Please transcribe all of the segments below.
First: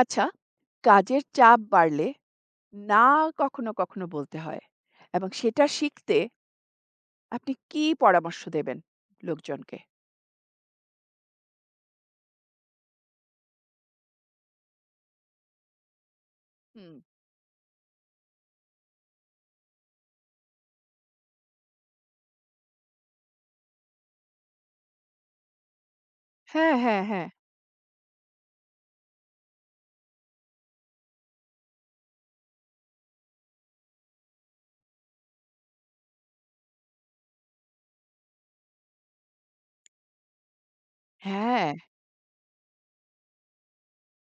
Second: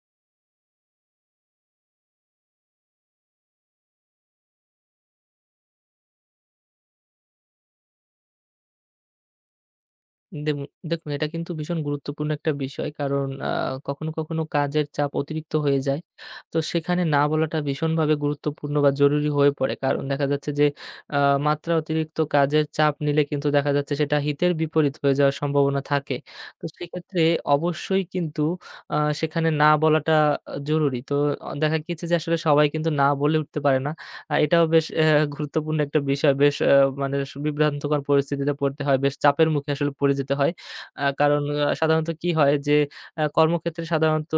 আচ্ছা, কাজের চাপ বাড়লে না কখনো, কখনো বলতে হয় এবং সেটা শিখতে আপনি কি পরামর্শ দেবেন লোকজনকে? দেমু দেখুন এটা কিন্তু ভীষণ গুরুত্বপূর্ণ একটা বিষয়। কারণ কখনো, কখনো কাজের চাপ অতিরিক্ত হয়ে যায়। তো হুম। সেখানে না বলাটা ভীষণভাবে গুরুত্বপূর্ণ বা জরুরি হয়ে পড়ে। কারণ দেখা যাচ্ছে যে আ মাত্রা অতিরিক্ত কাজের চাপ নিলে কিন্তু দেখা যাচ্ছে সেটা হিতের বিপরীত হয়ে যাওয়ার সম্ভাবনা থাকে। তো হ্যাঁ, হ্যাঁ, সেক্ষেত্রে হ্যাঁ। অবশ্যই কিন্তু আ সেখানে না বলাটা জরুরি। তো দেখা গিয়েছে যে আসলে সবাই কিন্তু না বলে উঠতে পারে না। এটাও বেশ গুরুত্বপূর্ণ একটা বিষয়। বেশ মানে বিভ্রান্তকর পরিস্থিতিতে পড়তে হয়। বেশ চাপের মুখে আসলে পড়ে যেতে হয়। কারণ হ্যাঁ, সাধারণত কি হয় যে কর্মক্ষেত্রে সাধারণত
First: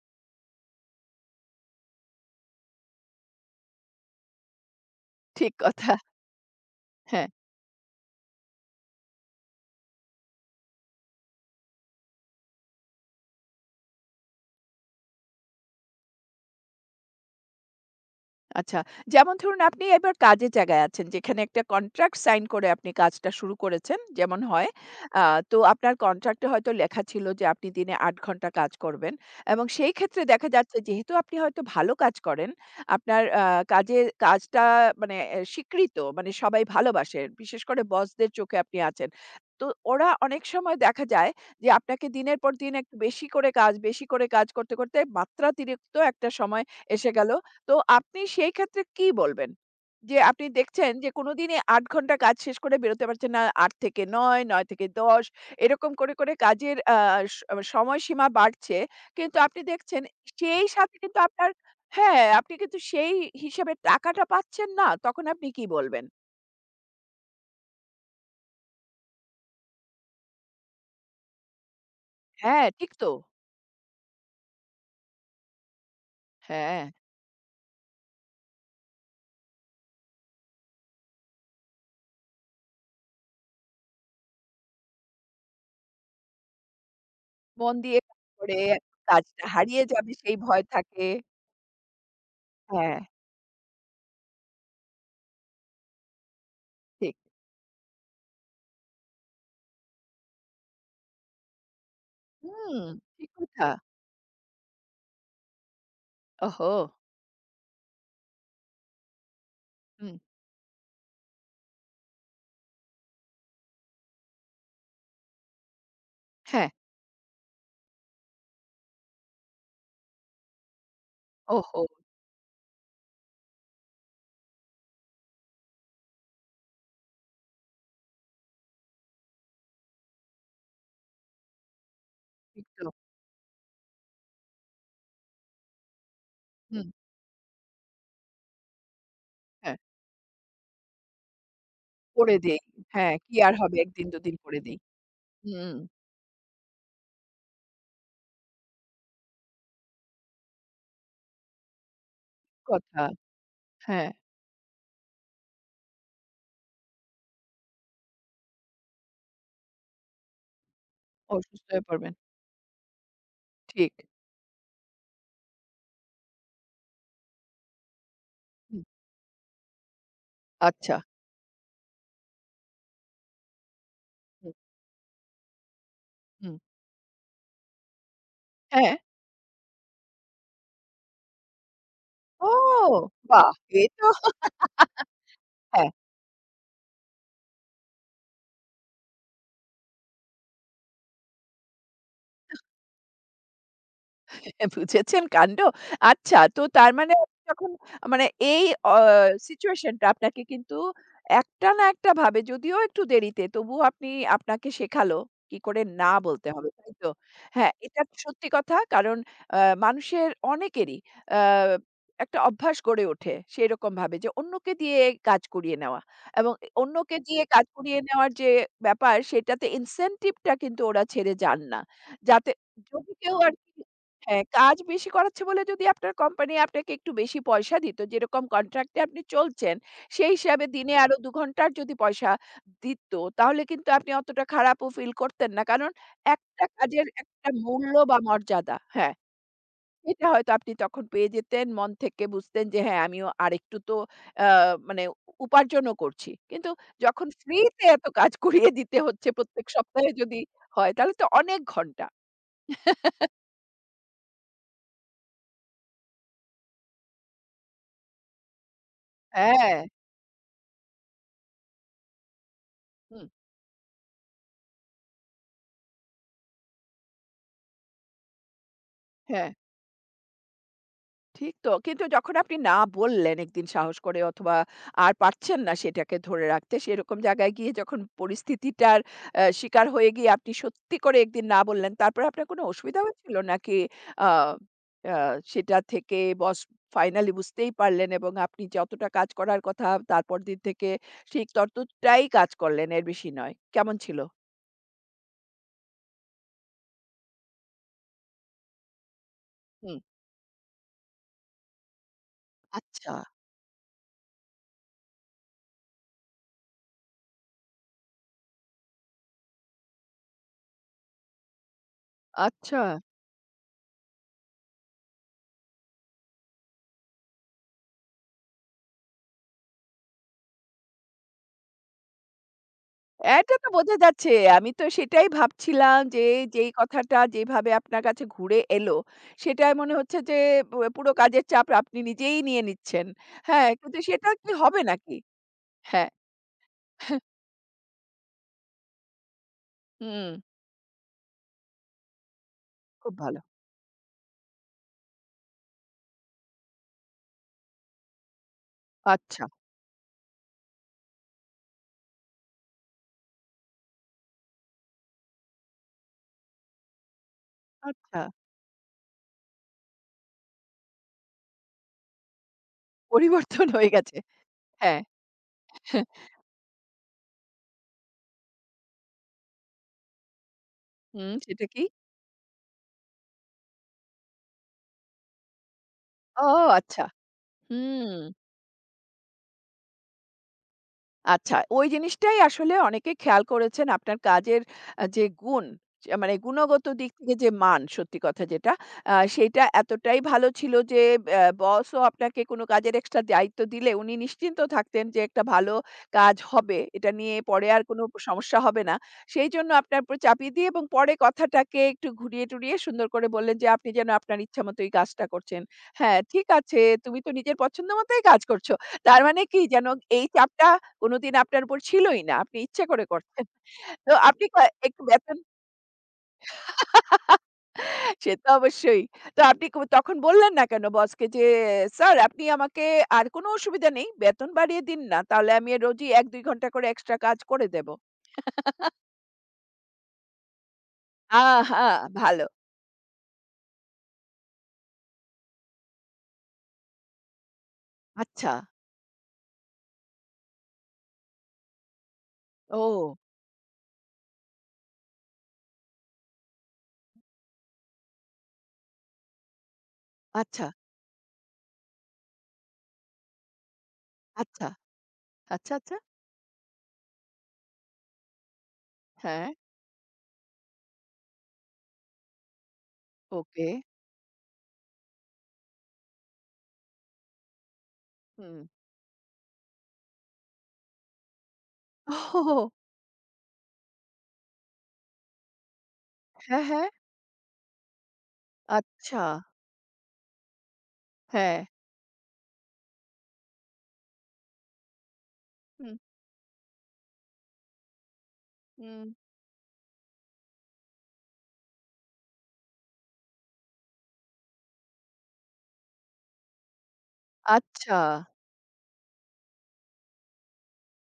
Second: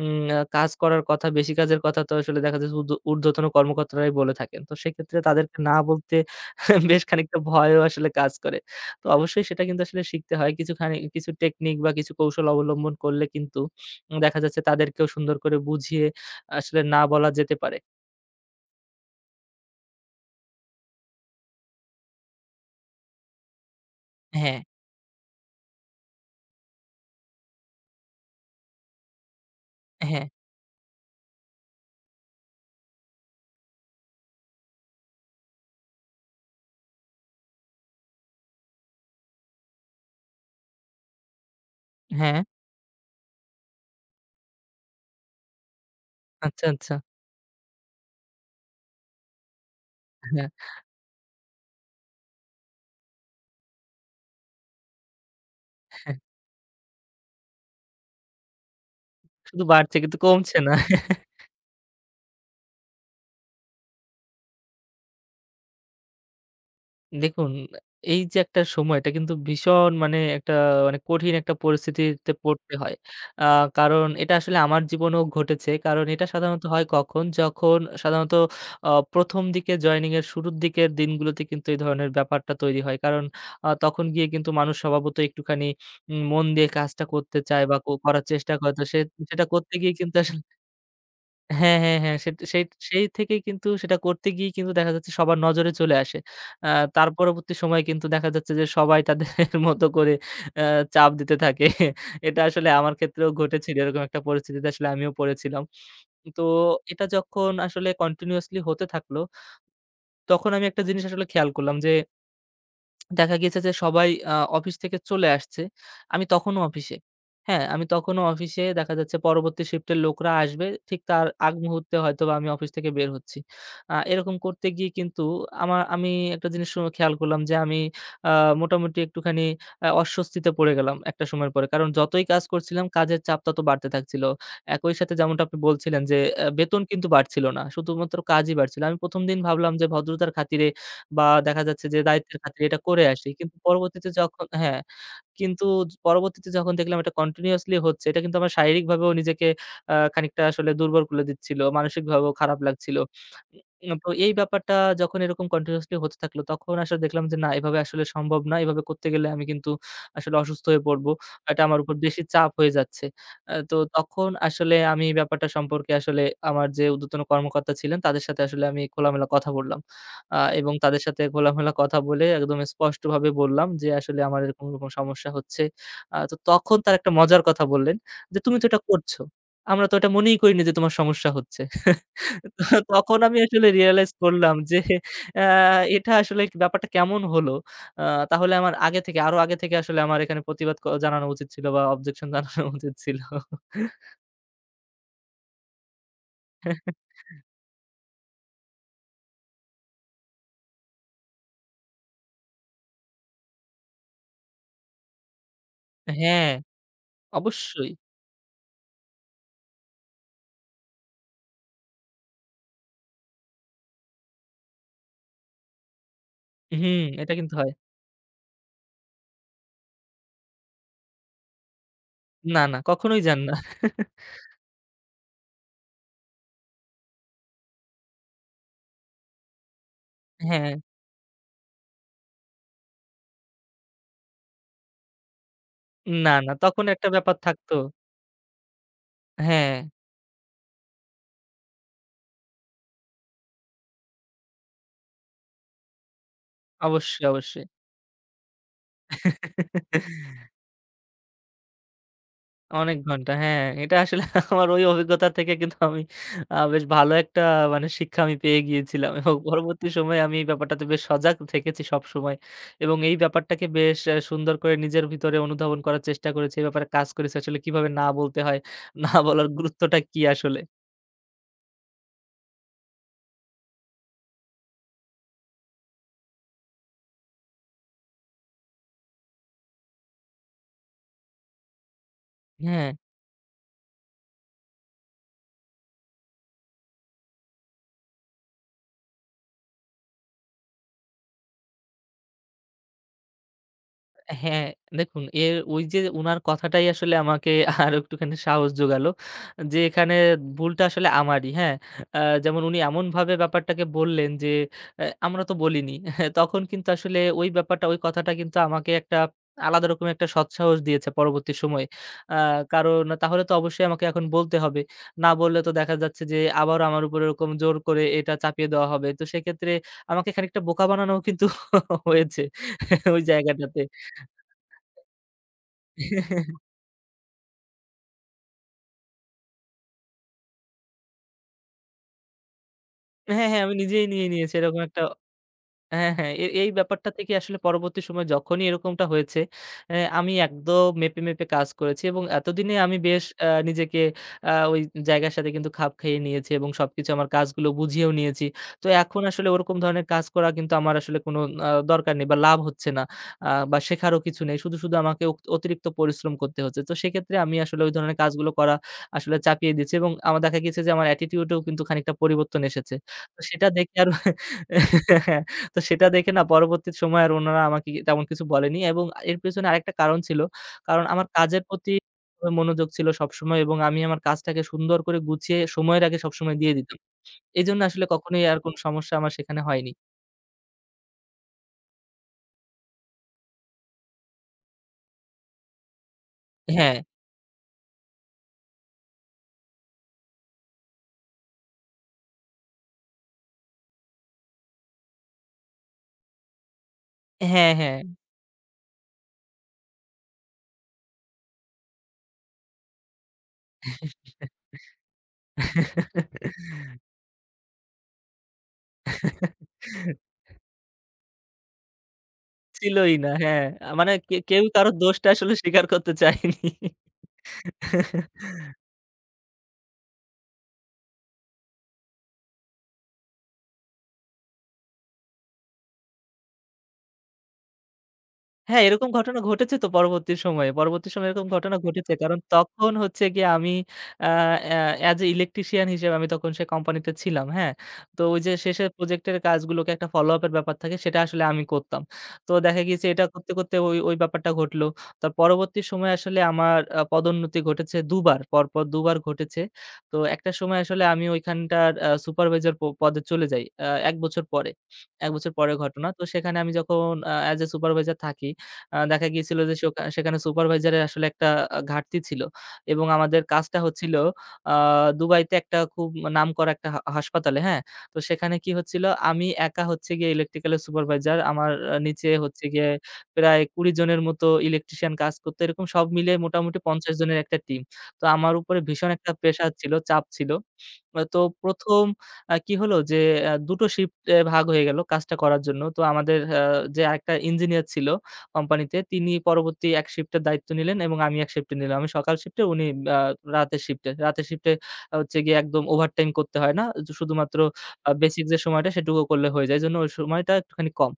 উম আ কাজ করার কথা, বেশি কাজের কথা তো আসলে দেখা যাচ্ছে ঊর্ধ্বতন কর্মকর্তারাই বলে থাকেন। তো সেক্ষেত্রে ঠিক তাদেরকে না কথা। বলতে বেশ হ্যাঁ। খানিকটা ভয়ও আসলে কাজ করে। তো অবশ্যই সেটা কিন্তু আসলে শিখতে হয়। কিছু খানি কিছু টেকনিক বা কিছু কৌশল অবলম্বন করলে কিন্তু দেখা যাচ্ছে তাদেরকেও সুন্দর করে বুঝিয়ে আসলে না বলা যেতে পারে। আচ্ছা। যেমন ধরুন আপনি এবার কাজের জায়গায় আছেন, যেখানে একটা কন্ট্রাক্ট সাইন করে আপনি কাজটা শুরু করেছেন। যেমন হ্যাঁ, হয়। আ তো আপনার কন্ট্রাক্টে হয়তো লেখা ছিল যে আপনি দিনে ৮ ঘন্টা কাজ করবেন। এবং সেই ক্ষেত্রে হ্যাঁ, দেখা যাচ্ছে যেহেতু আপনি হয়তো ভালো কাজ করেন, আপনার কাজটা মানে স্বীকৃত মানে সবাই ভালোবাসে। বিশেষ করে বসদের চোখে আপনি আছেন। তো ওরা অনেক সময় দেখা যায় যে আপনাকে দিনের হ্যাঁ। পর দিন একটু বেশি করে কাজ, বেশি করে কাজ করতে, করতে মাত্রাতিরিক্ত একটা আচ্ছা, সময় আচ্ছা। এসে গেল। তো আপনি সেই ক্ষেত্রে কি বলবেন? যে হ্যাঁ। আপনি দেখছেন যে কোনদিনই ৮ ঘন্টা কাজ শেষ করে বেরোতে পারছেন না। ৮ থেকে ৯, ৯ থেকে ১০ এরকম করে, করে কাজের সময়সীমা বাড়ছে। কিন্তু আপনি শুধু বাড়ছে দেখছেন কিন্তু কমছে সেই না। সাথে কিন্তু আপনার হ্যাঁ, আপনি কিন্তু সেই হিসেবে টাকাটা পাচ্ছেন না। তখন আপনি কি বলবেন? দেখুন এই যে একটা সময় এটা কিন্তু ভীষণ মানে একটা মানে কঠিন একটা পরিস্থিতিতে হ্যাঁ, পড়তে ঠিক হয়। তো। আ কারণ এটা আসলে আমার জীবনেও ঘটেছে। কারণ এটা সাধারণত হ্যাঁ, হয় কখন? যখন সাধারণত ১ম দিকে জয়েনিং এর শুরুর দিকের দিনগুলোতে কিন্তু এই ধরনের ব্যাপারটা তৈরি হয়। কারণ তখন গিয়ে কিন্তু মানুষ স্বভাবতই একটুখানি মন দিয়ে কাজটা করতে চায় মন বা দিয়ে করার কাজ চেষ্টা করে করে। তো সেটা কাজটা করতে হারিয়ে গিয়ে যাবে কিন্তু সেই আসলে ভয় থাকে। হ্যাঁ, হ্যাঁ, হ্যাঁ। সেই হ্যাঁ, সেই থেকেই কিন্তু সেটা করতে গিয়ে কিন্তু দেখা যাচ্ছে সবার নজরে চলে আসে। আ তার ঠিক। পরবর্তী সময়ে কিন্তু দেখা যাচ্ছে যে সবাই তাদের মতো করে আ চাপ দিতে থাকে। এটা আসলে হুম, আমার ক্ষেত্রেও ঠিক কথা। ঘটেছিল। এরকম একটা পরিস্থিতিতে আসলে আমিও পড়েছিলাম। তো ওহো! এটা যখন আসলে কন্টিনিউয়াসলি হতে থাকলো, হুম, তখন আমি একটা জিনিস আসলে খেয়াল করলাম যে দেখা গিয়েছে যে সবাই অফিস থেকে চলে আসছে। আমি তখনো হ্যাঁ। অফিসে। হ্যাঁ, আমি তখনো অফিসে দেখা যাচ্ছে পরবর্তী শিফটের লোকরা আসবে। ঠিক তার আগ ওহো! মুহূর্তে হয়তোবা আমি অফিস থেকে বের হচ্ছি। এরকম করতে গিয়ে কিন্তু আমি একটা জিনিস খেয়াল করলাম যে আমি আ মোটামুটি একটুখানি অস্বস্তিতে পড়ে গেলাম একটা সময়ের পরে। কারণ যতই কাজ ঠিক করছিলাম তো। কাজের চাপ তত বাড়তে থাকছিল। একই সাথে যেমনটা আপনি বলছিলেন যে বেতন হুম, কিন্তু বাড়ছিল না। শুধুমাত্র কাজই বাড়ছিল। আমি ১ম দিন ভাবলাম হ্যাঁ, যে ভদ্রতার খাতিরে বা দেখা যাচ্ছে যে করে দায়িত্বের দেই। খাতিরে এটা করে হ্যাঁ, আসি। কি কিন্তু আর হবে ১ দিন পরবর্তীতে ২ দিন যখন করে দেই। হ্যাঁ, কিন্তু হুম, পরবর্তীতে যখন দেখলাম এটা কন্টিনিউয়াসলি হচ্ছে, এটা কিন্তু আমার শারীরিকভাবেও নিজেকে খানিকটা আসলে দুর্বল করে দিচ্ছিল। মানসিকভাবেও খারাপ লাগছিল। কথা। হ্যাঁ, তো এই ব্যাপারটা যখন এরকম কন্টিনিউয়াসলি হতে থাকলো, তখন আসলে দেখলাম যে না এভাবে আসলে সম্ভব না। এভাবে করতে গেলে আমি কিন্তু আসলে অসুস্থ হয়ে পড়বো। এটা অসুস্থ আমার হয়ে উপর পড়বেন। বেশি চাপ হয়ে যাচ্ছে। তো ঠিক। তখন আসলে আমি এই ব্যাপারটা সম্পর্কে আসলে আমার যে ঊর্ধ্বতন কর্মকর্তা ছিলেন, তাদের সাথে আসলে আমি হুম, খোলামেলা কথা বললাম। এবং আচ্ছা। তাদের সাথে খোলামেলা কথা বলে একদম স্পষ্টভাবে বললাম যে, "আসলে আমার হুম, এরকম, এরকম সমস্যা হচ্ছে।" তো হুম। তখন তারা একটা মজার কথা বললেন যে, "তুমি তো এটা হ্যাঁ। করছো। আমরা তো এটা মনেই করিনি যে তোমার সমস্যা হচ্ছে।" ও! তো তখন আমি বাহ! আসলে এ তো রিয়ালাইজ করলাম যে আ হ্যাঁ। এটা আসলে ব্যাপারটা কেমন হলো? আ তাহলে আমার আগে থেকে আরো আগে থেকে আসলে আমার এখানে প্রতিবাদ জানানো উচিত ছিল বা অবজেকশন জানানো উচিত ছিল। বুঝেছেন কাণ্ড? আচ্ছা তো তার মানে আপনি যখন মানে এই অ সিচুয়েশন টা আপনাকে কিন্তু একটা না একটা ভাবে যদিও একটু দেরিতে তবুও আপনি আপনাকে শেখালো কি করে না বলতে হ্যাঁ, হবে, তাই তো? হ্যাঁ, অবশ্যই। এটা সত্যি কথা কারণ আ মানুষের অনেকেরই আ একটা অভ্যাস গড়ে ওঠে সেরকমভাবে যে অন্যকে দিয়ে কাজ করিয়ে নেওয়া এবং হুম, অন্যকে এটা দিয়ে কিন্তু কাজ হয়। করিয়ে নেওয়ার যে ব্যাপার সেটাতে ইনসেনটিভ টা কিন্তু ওরা ছেড়ে যান না। যাতে না, না, যদি কখনোই কেউ যান না। আরকি হ্যাঁ, কাজ বেশি করাচ্ছে বলে যদি আপনার কোম্পানি আপনাকে একটু বেশি পয়সা দিত, যেরকম কন্ট্রাক্টে আপনি চলছেন, সেই হিসাবে হ্যাঁ। দিনে আরো ২ ঘন্টার যদি পয়সা দিত, তাহলে কিন্তু আপনি অতটা খারাপও ফিল করতেন না। কারণ না, না একটা তখন কাজের একটা ব্যাপার একটা থাকতো। মূল্য বা মর্যাদা হ্যাঁ, হ্যাঁ, এটা হয়তো আপনি তখন পেয়ে যেতেন। মন থেকে বুঝতেন যে হ্যাঁ, আমিও আরেকটু তো আ মানে উপার্জনও করছি। কিন্তু অবশ্যই, যখন অবশ্যই। ফ্রিতে এত কাজ করিয়ে দিতে হচ্ছে প্রত্যেক সপ্তাহে যদি হয়, তাহলে তো অনেক ঘন্টা। অনেক ঘন্টা হ্যাঁ, এটা আসলে আমার ওই অভিজ্ঞতা থেকে কিন্তু আমি বেশ ভালো একটা মানে শিক্ষা আমি পেয়ে গিয়েছিলাম এবং হ্যাঁ, পরবর্তী সময়ে আমি এই ব্যাপারটাতে বেশ সজাগ থেকেছি সবসময় এবং এই হুম, ব্যাপারটাকে বেশ সুন্দর করে নিজের ভিতরে অনুধাবন করার চেষ্টা করেছি। এই ব্যাপারে কাজ করেছি আসলে কিভাবে না বলতে হয়, না বলার হ্যাঁ। গুরুত্বটা কি আসলে। ঠিক তো। কিন্তু যখন আপনি না বললেন একদিন সাহস করে অথবা আর পারছেন না সেটাকে ধরে রাখতে, সেরকম জায়গায় গিয়ে যখন পরিস্থিতিটার শিকার হয়ে গিয়ে আপনি সত্যি করে একদিন না বললেন, তারপরে আপনার কোনো হ্যাঁ। অসুবিধা হয়েছিল? নাকি আ আ সেটা থেকে বস ফাইনালি বুঝতেই পারলেন এবং আপনি যতটা কাজ করার কথা তারপর দিন থেকে ঠিক ততটাই কাজ করলেন, এর বেশি নয়। কেমন ছিল? হ্যাঁ, দেখুন এর ওই যে উনার কথাটাই আসলে আমাকে আরো একটুখানি সাহস জোগালো। যে হুম। এখানে ভুলটা আসলে আমারই, হ্যাঁ? আ যেমন উনি আচ্ছা। এমনভাবে ব্যাপারটাকে বললেন যে, "এ আমরা তো বলিনি।" তখন কিন্তু আসলে ওই ব্যাপারটা, ওই কথাটা কিন্তু আমাকে একটা আলাদা রকমের একটা সৎসাহস দিয়েছে পরবর্তী সময়ে। আ আচ্ছা। কারণ তাহলে তো অবশ্যই আমাকে এখন বলতে হবে। না বললে তো দেখা যাচ্ছে যে আবারও আমার উপর এরকম জোর করে এটা চাপিয়ে দেওয়া হবে। তো সেক্ষেত্রে আমাকে খানিকটা বোকা বানানোও কিন্তু হয়েছে ওই এটা তো জায়গাটাতে। বোঝা যাচ্ছে। আমি তো সেটাই ভাবছিলাম যে, যেই কথাটা যেভাবে আপনার কাছে ঘুরে এলো, সেটাই মনে হচ্ছে যে পুরো কাজের চাপ আপনি নিজেই নিয়ে নিচ্ছেন। হ্যাঁ, হ্যাঁ হ্যাঁ, আমি কিন্তু নিজেই নিয়ে সেটা কি নিয়েছি এরকম হবে একটা নাকি? হ্যাঁ, হ্যাঁ, হ্যাঁ। এই ব্যাপারটা থেকে আসলে পরবর্তী সময়ে যখনই এরকমটা হয়েছে, হুম, আমি একদম মেপে, মেপে কাজ করেছি এবং এতদিনে আমি খুব বেশ ভালো। নিজেকে ওই জায়গার সাথে কিন্তু খাপ খাইয়ে নিয়েছি এবং সবকিছু আমার কাজগুলো বুঝিয়েও নিয়েছি। তো এখন আচ্ছা, আসলে ওরকম ধরনের কাজ করা কিন্তু আমার আসলে কোনো দরকার নেই বা লাভ হচ্ছে না। বা শেখারও কিছু নেই। শুধু, শুধু আমাকে অতিরিক্ত পরিশ্রম করতে হচ্ছে। তো সেক্ষেত্রে আমি আসলে ওই ধরনের আচ্ছা, কাজগুলো করা আসলে চাপিয়ে দিচ্ছি এবং আমার দেখা গেছে যে আমার attitude এও কিন্তু খানিকটা পরিবর্তন এসেছে। তো সেটা পরিবর্তন হয়ে দেখে আরো গেছে। হ্যাঁ, তো সেটা দেখে না পরবর্তী সময়ে আর ওনারা আমাকে তেমন কিছু বলেনি এবং এর পেছনে আরেকটা কারণ ছিল। কারণ আমার হুম, কাজের সেটা কি? প্রতি মনোযোগ ছিল সবসময় এবং আমি আমার কাজটাকে সুন্দর করে গুছিয়ে সময়ের আগে ও সবসময় দিয়ে দিতাম। আচ্ছা, এজন্য আসলে হুম। কখনোই আর কোন সমস্যা আমার সেখানে হয়নি। আচ্ছা, ওই জিনিসটাই আসলে অনেকে খেয়াল করেছেন আপনার কাজের যে গুণ, যে মানে গুণগত হ্যাঁ, দিক থেকে যে মান সত্যি কথা যেটা, সেইটা এতটাই ভালো ছিল যে বসও আপনাকে কোনো কাজের এক্সট্রা দায়িত্ব দিলে উনি নিশ্চিন্ত থাকতেন যে একটা ভালো কাজ হবে। এটা নিয়ে পরে হ্যাঁ, আর হ্যাঁ। কোনো সমস্যা হবে না। সেইজন্য আপনার উপর চাপিয়ে দিয়ে এবং পরে কথাটাকে একটু ঘুরিয়ে টুরিয়ে সুন্দর করে বললেন যে, "আপনি যেন আপনার ইচ্ছামতো এই কাজটা করছেন।" হ্যাঁ, ঠিক আছে, তুমি তো নিজের পছন্দ মতোই কাজ করছো। তার মানে কি যেন এই চাপটা কোনদিন আপনার উপর ছিলই না। আপনি ইচ্ছা করে ছিলই না। করতেন। হ্যাঁ, মানে তো আপনি কেউ কারো একটু দোষটা বেতন আসলে স্বীকার করতে চায়নি। সে তো অবশ্যই। তো আপনি তখন বললেন না কেন বসকে যে, "স্যার আপনি আমাকে আর কোনো অসুবিধা নেই। বেতন বাড়িয়ে দিন না। তাহলে আমি রোজই ১-২ ঘন্টা করে এক্সট্রা কাজ করে দেব।" হ্যাঁ, এরকম ঘটনা ঘটেছে তো পরবর্তী সময়ে। পরবর্তী সময়ে এরকম ঘটনা আহা! ঘটেছে। কারণ ভালো। তখন হচ্ছে গিয়ে আমি আ অ্যা অ্যাজ এ ইলেকট্রিশিয়ান হিসেবে আমি তখন সেই কোম্পানিতে ছিলাম। হ্যাঁ? তো ওই যে আচ্ছা। শেষের প্রজেক্টের কাজগুলোকে একটা ফলো আপ এর ব্যাপার থাকে সেটা আসলে আমি করতাম। তো দেখা গিয়েছে ও এটা করতে, করতে ওই, ওই ব্যাপারটা ঘটলো। তার পরবর্তী সময়ে আসলে আমার পদোন্নতি ঘটেছে ২ বার। পরপর ২ বার ঘটেছে। তো একটা আচ্ছা, সময় আসলে আমি ওইখানটার সুপারভাইজার পদে চলে যাই। ১ বছর আচ্ছা, পরে। ১ বছর আচ্ছা, পরের আচ্ছা। ঘটনা। তো সেখানে আমি যখন অ্যাজ এ সুপারভাইজার থাকি দেখা হ্যাঁ, গিয়েছিল যে সেখানে সুপারভাইজারের আসলে একটা ঘাটতি ছিল এবং আমাদের ওকে। কাজটা হচ্ছিল আ দুবাইতে একটা খুব নামকরা একটা হাসপাতালে, হ্যাঁ? তো সেখানে হুম। কি হচ্ছিল আমি একা হচ্ছে গিয়ে ইলেকট্রিক্যাল এর সুপারভাইজার, আমার নিচে ওহহো! হচ্ছে গিয়ে প্রায় ২০ জনের মতো ইলেকট্রিশিয়ান কাজ করতো। এরকম সব মিলিয়ে হ্যাঁ, মোটামুটি হ্যাঁ। ৫০ জনের একটা টিম। তো আমার উপরে ভীষণ আচ্ছা। একটা প্রেশার ছিল, চাপ ছিল। তো হ্যাঁ। ১ম কি হলো যে ২ টো শিফট এ ভাগ হয়ে গেল কাজটা করার জন্য। হুম, তো আমাদের যে আরেকটা ইঞ্জিনিয়ার ছিল কোম্পানিতে হুম। তিনি পরবর্তী এক শিফটের দায়িত্ব নিলেন এবং আমি এক শিফটে নিলাম। আমি সকাল শিফটে উনি আ রাতের শিফটে। রাতের শিফটে হচ্ছে গিয়ে একদম ওভারটাইম করতে হয় না। শুধুমাত্র আচ্ছা। বেসিক যে সময়টা সেটুকু করলে হয়ে যায়। এজন্য ওই সময়টা একটুখানি কম।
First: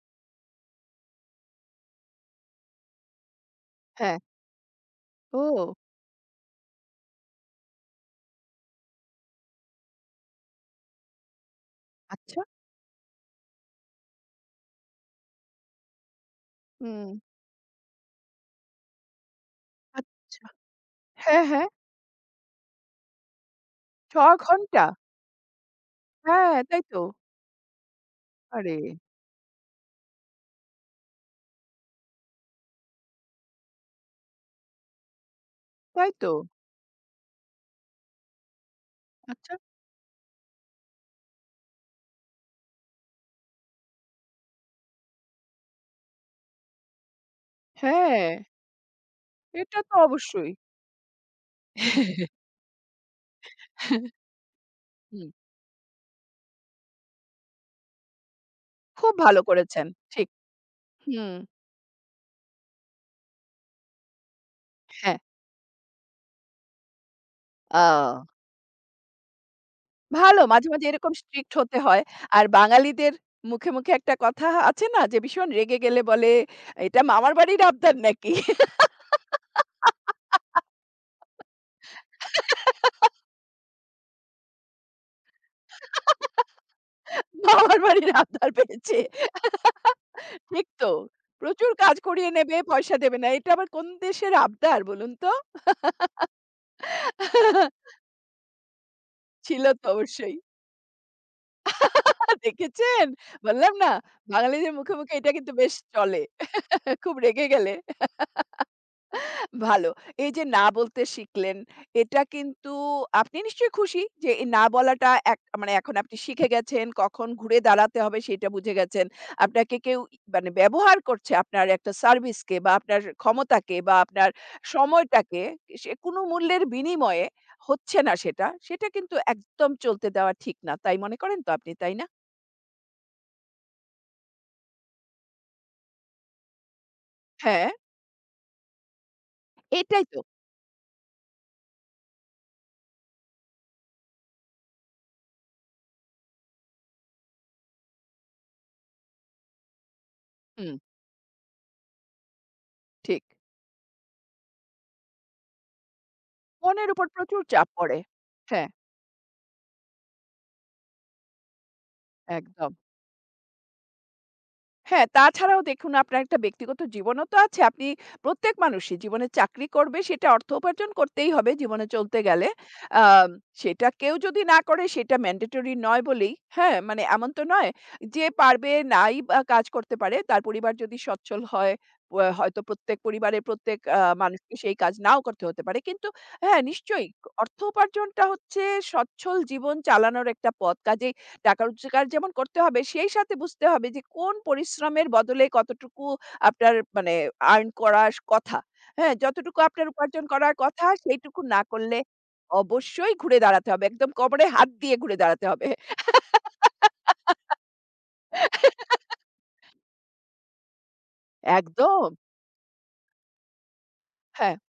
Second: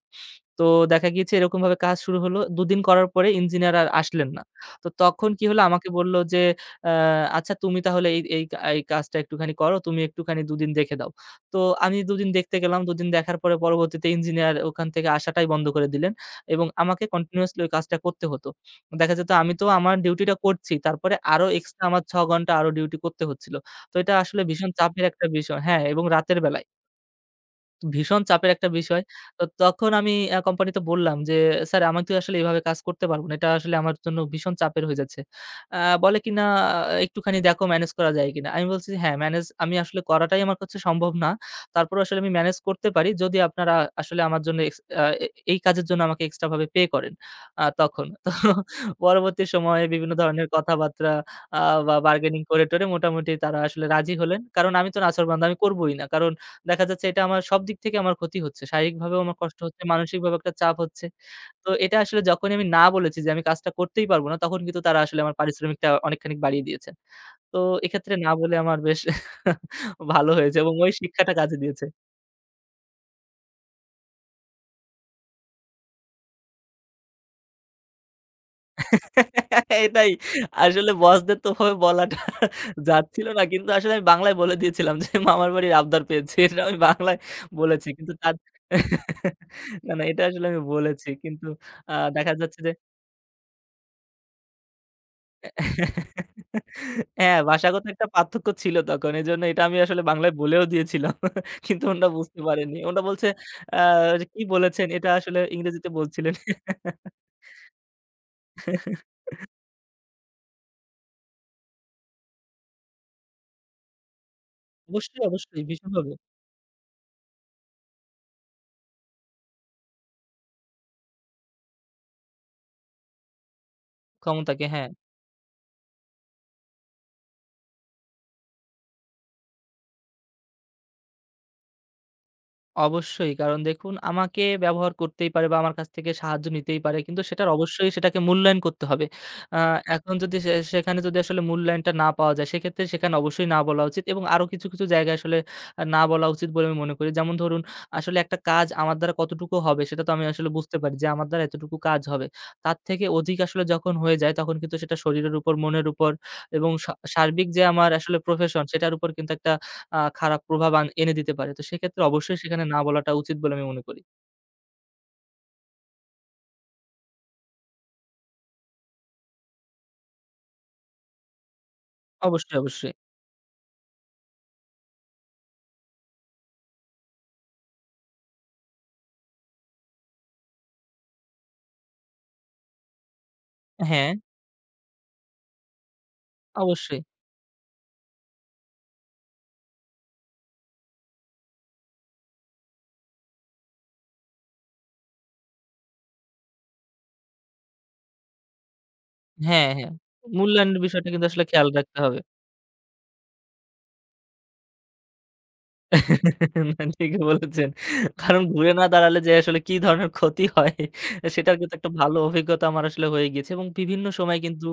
তো দেখা গিয়েছে এরকমভাবে কাজ শুরু হলো। ২ দিন করার পরে ইঞ্জিনিয়ার আর হ্যাঁ। আসলেন না। তো তখন কি হলো ও! আমাকে বলল যে আ আচ্ছা তুমি তাহলে এই এই এই কাজটা একটুখানি করো। তুমি একটুখানি দুদিন দেখে দাও। তো আমি দুদিন আচ্ছা। দেখতে গেলাম। দুদিন দেখার পরে পরবর্তীতে ইঞ্জিনিয়ার ওখান থেকে আসাটাই বন্ধ করে দিলেন এবং আমাকে হুম। কন্টিনিউয়াসলি ওই কাজটা করতে হতো। দেখা যেত আমি তো আমার ডিউটিটা আচ্ছা। করছি। তারপরে হ্যাঁ, আরো হ্যাঁ। এক্সট্রা আমার ৬ ঘন্টা আরো ডিউটি করতে হচ্ছিল। তো এটা ৬ আসলে ভীষণ ঘন্টা? চাপের একটা বিষয় হ্যাঁ, এবং রাতের হ্যাঁ, বেলায়। তাই তো। ভীষণ চাপের একটা আরে! বিষয়। তো তখন আমি কোম্পানিতে বললাম যে, "স্যার আমি তো আসলে এভাবে কাজ করতে পারব না। এটা আসলে আমার জন্য ভীষণ চাপের হয়ে যাচ্ছে।" আ তাই বলে তো। কিনা, "একটুখানি দেখো ম্যানেজ করা যায় কিনা?" আমি বলছি, "হ্যাঁ, ম্যানেজ আচ্ছা। আমি আসলে করাটাই আমার কাছে সম্ভব না। তারপরেও আসলে আমি ম্যানেজ করতে পারি যদি আপনারা আসলে আমার জন্য এক্স আ এ এই কাজের জন্য আমাকে এক্সট্রা ভাবে পে করেন।" তখন। হ্যাঁ, তো পরবর্তী এটা সময়ে তো বিভিন্ন ধরনের অবশ্যই। কথাবার্তা আ বা বার্গেনিং করে টরে মোটামুটি তারা আসলে রাজি হলেন। কারণ আমি তো হুম, নাছোড়বান্দা আমি করবই না। কারণ দেখা যাচ্ছে এটা আমার সব দিক থেকে আমার ক্ষতি হচ্ছে। খুব শারীরিকভাবেও আমার ভালো কষ্ট হচ্ছে, করেছেন। ঠিক। মানসিকভাবেও একটা চাপ হচ্ছে। হুম। তো এটা আসলে যখনই আমি না বলেছি যে আমি কাজটা করতেই পারব না, তখন কিন্তু তারা হ্যাঁ। আসলে আমার পারিশ্রমিকটা অনেকখানি বাড়িয়ে দিয়েছেন। তো আ এক্ষেত্রে না বলে আমার বেশ ভালো ভালো হয়েছে মাঝে, এবং মাঝে ওই এরকম শিক্ষাটা স্ট্রিক্ট কাজে হতে দিয়েছে। হয়। আর বাঙালিদের মুখে, মুখে একটা কথা আছে না যে ভীষণ রেগে গেলে বলে, "এটা মামার বাড়ির আবদার নাকি? এটাই আসলে বসদের তো ওভাবে বলাটা যাচ্ছিল না। কিন্তু আসলে আমি বাংলায় বলে দিয়েছিলাম যে মামার বাড়ির আবদার পেয়েছি। এটা আমি বাংলায় মামার বলেছি। বাড়ির কিন্তু তার আবদার পেয়েছে।" না, না এটা আসলে আমি ঠিক তো। বলেছি। কিন্তু প্রচুর কাজ করিয়ে দেখা নেবে, যাচ্ছে যে পয়সা দেবে না। এটা আবার কোন দেশের আবদার বলুন তো? হ্যাঁ, ভাষাগত একটা পার্থক্য ছিল তখন। এজন্য এটা ছিল আমি তো আসলে বাংলায় অবশ্যই। বলেও দিয়েছিলাম। কিন্তু ওনারা বুঝতে পারেননি। ওনারা দেখেছেন? বলছে, বললাম আ না, যে "কি বাঙালিদের বলেছেন?" মুখে, এটা মুখে এটা আসলে কিন্তু বেশ ইংরেজিতে চলে। বলছিলেন। খুব রেগে গেলে। ভালো। এই যে না বলতে শিখলেন, এটা কিন্তু আপনি নিশ্চয়ই খুশি যে এই না বলাটা অবশ্যই, এক অবশ্যই মানে এখন ভীষণভাবে আপনি শিখে গেছেন, কখন ঘুরে দাঁড়াতে হবে সেটা বুঝে গেছেন। আপনাকে কেউ ই মানে ব্যবহার করছে আপনার একটা সার্ভিসকে বা আপনার ক্ষমতাকে বা আপনার ক্ষমতাকে হ্যাঁ। সময়টাকে সে কোনো মূল্যের বিনিময়ে হচ্ছে না সেটা, সেটা কিন্তু একদম চলতে দেওয়া ঠিক না। তাই মনে করেন তো আপনি, তাই না? অবশ্যই। কারণ দেখুন আমাকে ব্যবহার করতেই পারে বা আমার কাছ থেকে সাহায্য নিতেই পারে। কিন্তু সেটার হ্যাঁ, অবশ্যই সেটাকে মূল্যায়ন করতে হবে। আ এটাই এখন তো। যদি সে সেখানে যদি আসলে মূল্যায়নটা না পাওয়া যায় সেক্ষেত্রে সেখানে অবশ্যই না বলা উচিত এবং আরো কিছু, কিছু জায়গায় আসলে না বলা উচিত বলে আমি মনে করি। যেমন ধরুন আসলে একটা কাজ আমার দ্বারা কতটুকু হবে সেটা তো আমি আসলে হুম, বুঝতে পারি যে আমার দ্বারা এতটুকু কাজ হবে। তার থেকে ঠিক। অধিক আসলে যখন হয়ে যায় তখন কিন্তু সেটা শরীরের উপর, মনের উপর এবং মনের উপর প্রচুর সার্বিক যে চাপ আমার পড়ে। আসলে প্রফেশন হ্যাঁ, সেটার উপর কিন্তু একটা খারাপ প্রভাব এনে দিতে পারে। তো সেক্ষেত্রে অবশ্যই সেখানে একদম। না বলাটা উচিত বলে আমি মনে করি। হ্যাঁ, তাছাড়াও দেখুন আপনার একটা ব্যক্তিগত জীবনও তো আছে। আপনি প্রত্যেক মানুষই জীবনে চাকরি করবে সেটা অর্থ উপার্জন করতেই হবে জীবনে চলতে গেলে। অবশ্যই, অবশ্যই। আম সেটা কেউ যদি না করে সেটা ম্যান্ডেটরি নয় বলেই, হ্যাঁ? মানে এমন তো নয় যে পারবে নাই বা কাজ করতে পারে। তার পরিবার যদি সচ্ছল হয়, প হয়তো প্রত্যেক পরিবারের প্রত্যেক হ্যাঁ, মানুষকে সেই কাজ নাও করতে হতে পারে। কিন্তু হ্যাঁ, অবশ্যই। নিশ্চয়ই অর্থ উপার্জনটা হচ্ছে সচ্ছল জীবন চালানোর একটা পথ। কাজেই টাকা রোজগার যেমন করতে হবে, সেই সাথে বুঝতে হবে যে কোন পরিশ্রমের বদলে কতটুকু আপনার মানে আর্ন করার কথা। হ্যাঁ? যতটুকু হ্যাঁ, আপনার হ্যাঁ। উপার্জন করার মূল্যায়নের কথা বিষয়টা কিন্তু সেইটুকু আসলে না খেয়াল রাখতে করলে হবে। অবশ্যই ঘুরে দাঁড়াতে হবে। একদম কোমরে হাত দিয়ে ঘুরে দাঁড়াতে হবে। না, ঠিকই বলেছেন। কারণ ঘুরে না দাঁড়ালে যে আসলে কি ধরনের ক্ষতি হয় সেটার কিন্তু একটা একদম। ভালো অভিজ্ঞতা আমার আসলে হয়ে গিয়েছে এবং বিভিন্ন সময় হ্যাঁ, কিন্তু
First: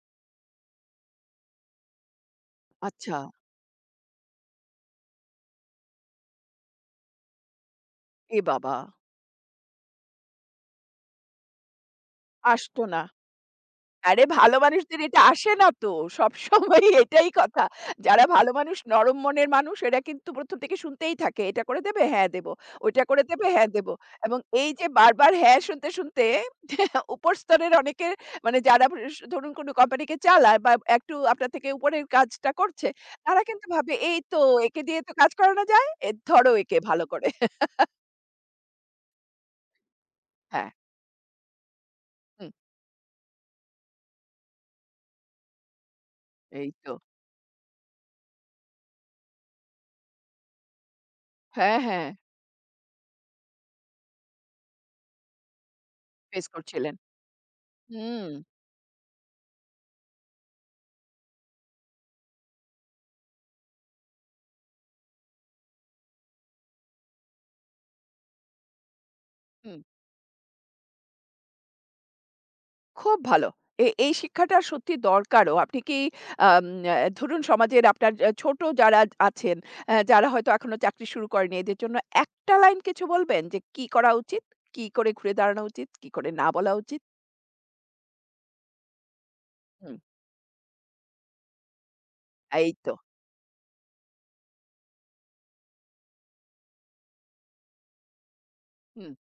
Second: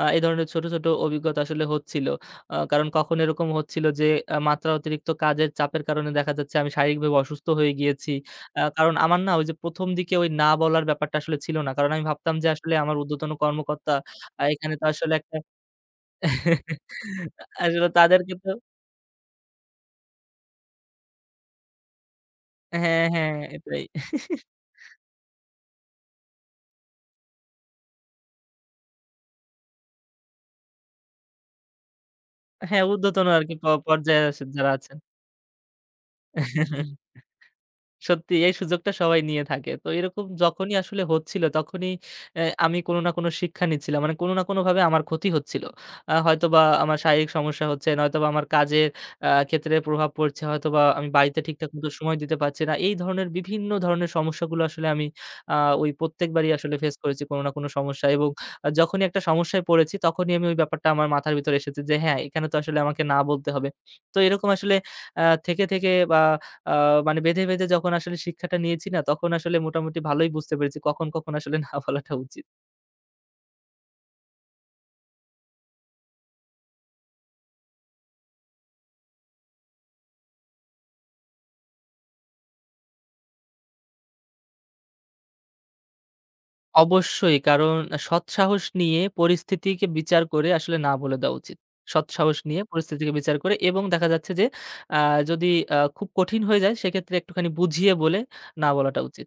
এই ধরনের ছোট, ছোট অভিজ্ঞতা আসলে হচ্ছিল। কারণ কখন আচ্ছা। এরকম হচ্ছিল যে মাত্রা অতিরিক্ত কাজের চাপের কারণে দেখা যাচ্ছে আমি শারীরিকভাবে অসুস্থ হয়ে গিয়েছি। এ বাবা! কারণ আমার না ওই যে ১ম দিকে ওই না বলার ব্যাপারটা আসলে ছিল না। কারণ আমি ভাবতাম যে আসলে আসতো আমার না। ঊর্ধ্বতন কর্মকর্তা আরে ভালো এখানে তো মানুষদের আসলে এটা একটা আসে না তো। সবসময় এটাই কথা। আসলে যারা তাদেরকে তো ভালো মানুষ, নরম মনের মানুষ এরা কিন্তু ১ম থেকে শুনতেই থাকে। এটা করে দেবে? হ্যাঁ, দেব। ওইটা হ্যাঁ, করে হ্যাঁ দেবে? হ্যাঁ, এটাই। দেব। এবং এই যে বারবার হ্যাঁ শুনতে, শুনতে উপর স্তরের অনেকে মানে যারা ধরুন কোনো কোম্পানিকে চালায় বা একটু আপনার থেকে উপরের কাজটা হ্যাঁ, করছে, ঊর্ধ্বতন তারা আরকি কিন্তু ভাবে এই পর্যায়ে তো যারা একে আছেন। দিয়ে তো কাজ করানো যায়। এ ধরো একে ভালো করে। সত্যি এই সুযোগটা সবাই নিয়ে থাকে। তো এরকম হ্যাঁ, যখনই আসলে হচ্ছিল তখনই হুম, আমি কোনো না কোনো শিক্ষা নিচ্ছিলাম। মানে কোনো না কোনোভাবে আমার ক্ষতি হচ্ছিল। হয়তোবা এই তো। আমার শারীরিক সমস্যা হচ্ছে, নয়তোবা আমার কাজের ক্ষেত্রে প্রভাব পড়ছে, হয়তোবা আমি বাড়িতে ঠিকঠাক হ্যাঁ, মতো হ্যাঁ। সময় দিতে পারছি না। এই ধরনের বিভিন্ন ধরনের সমস্যাগুলো আসলে আমি আ ওই ফেস প্রত্যেকবারই আসলে ফেস করছিলেন। করেছি কোনো না কোনো সমস্যা এবং হুম, যখনই একটা সমস্যায় পড়েছি তখনই আমি ওই ব্যাপারটা আমার মাথার ভিতরে এসেছে যে হ্যাঁ, এখানে তো আসলে আমাকে না বলতে হবে। তো এরকম আসলে থেকে, থেকে বা আ মানে বেঁধে, বেঁধে যখন আসলে শিক্ষাটা নিয়েছি না, তখন আসলে হুম। মোটামুটি ভালোই বুঝতে পেরেছি কখন, কখন আসলে না বলাটা উচিত। খুব ভালো। এই শিক্ষাটা সত্যি দরকারও। আপনি কি আম আ ধরুন সমাজের আপনার ছোট যারা আছেন, যারা হয়তো এখনো চাকরি শুরু করেনি, এদের জন্য একটা লাইন কিছু বলবেন যে কি করা উচিত? কি করে ঘুরে দাঁড়ানো উচিত? কি করে না বলা উচিত? অবশ্যই কারণ সৎ সাহস নিয়ে পরিস্থিতিকে হুম। বিচার করে আসলে না বলে দেওয়া উচিত। সৎ সাহস নিয়ে এই তো। পরিস্থিতিকে বিচার করে এবং দেখা যাচ্ছে যে আ যদি খুব কঠিন হয়ে যায় সেক্ষেত্রে একটুখানি বুঝিয়ে বলে না বলাটা হুম, উচিত।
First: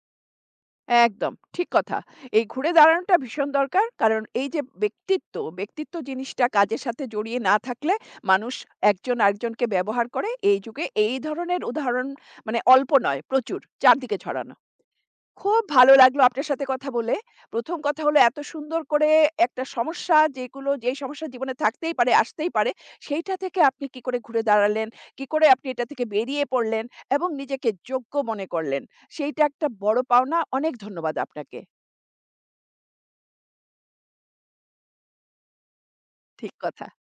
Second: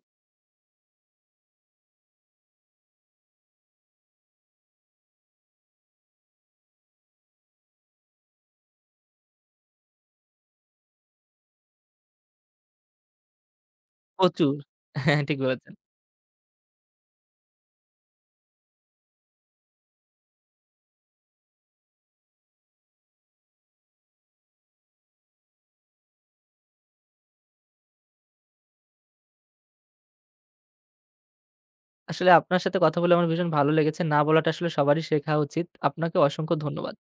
একদম ঠিক কথা। এই ঘুরে দাঁড়ানোটা ভীষণ দরকার। কারণ এই যে ব্যক্তিত্ব, ব্যক্তিত্ব জিনিসটা কাজের সাথে জড়িয়ে না থাকলে মানুষ একজন আরেকজনকে ব্যবহার করে। এই যুগে এই ধরনের উদাহরণ মানে অল্প নয়, প্রচুর চারদিকে প্রচুর। ছড়ানো। হ্যাঁ, ঠিক খুব বলেছেন। ভালো লাগলো আপনার সাথে কথা বলে। ১ম কথা হলো এত সুন্দর করে একটা সমস্যা যেগুলো যেই সমস্যা জীবনে থাকতেই পারে, আসতেই পারে, সেইটা থেকে আপনি কি করে ঘুরে দাঁড়ালেন, কি করে আপনি এটা থেকে বেরিয়ে পড়লেন এবং নিজেকে যোগ্য মনে করলেন। সেইটা একটা বড় পাওনা। অনেক ধন্যবাদ আপনাকে। আসলে আপনার সাথে কথা বলে আমার ভীষণ ভালো লেগেছে। না বলাটা আসলে সবারই শেখা উচিত। আপনাকে ঠিক অসংখ্য কথা। ধন্যবাদ।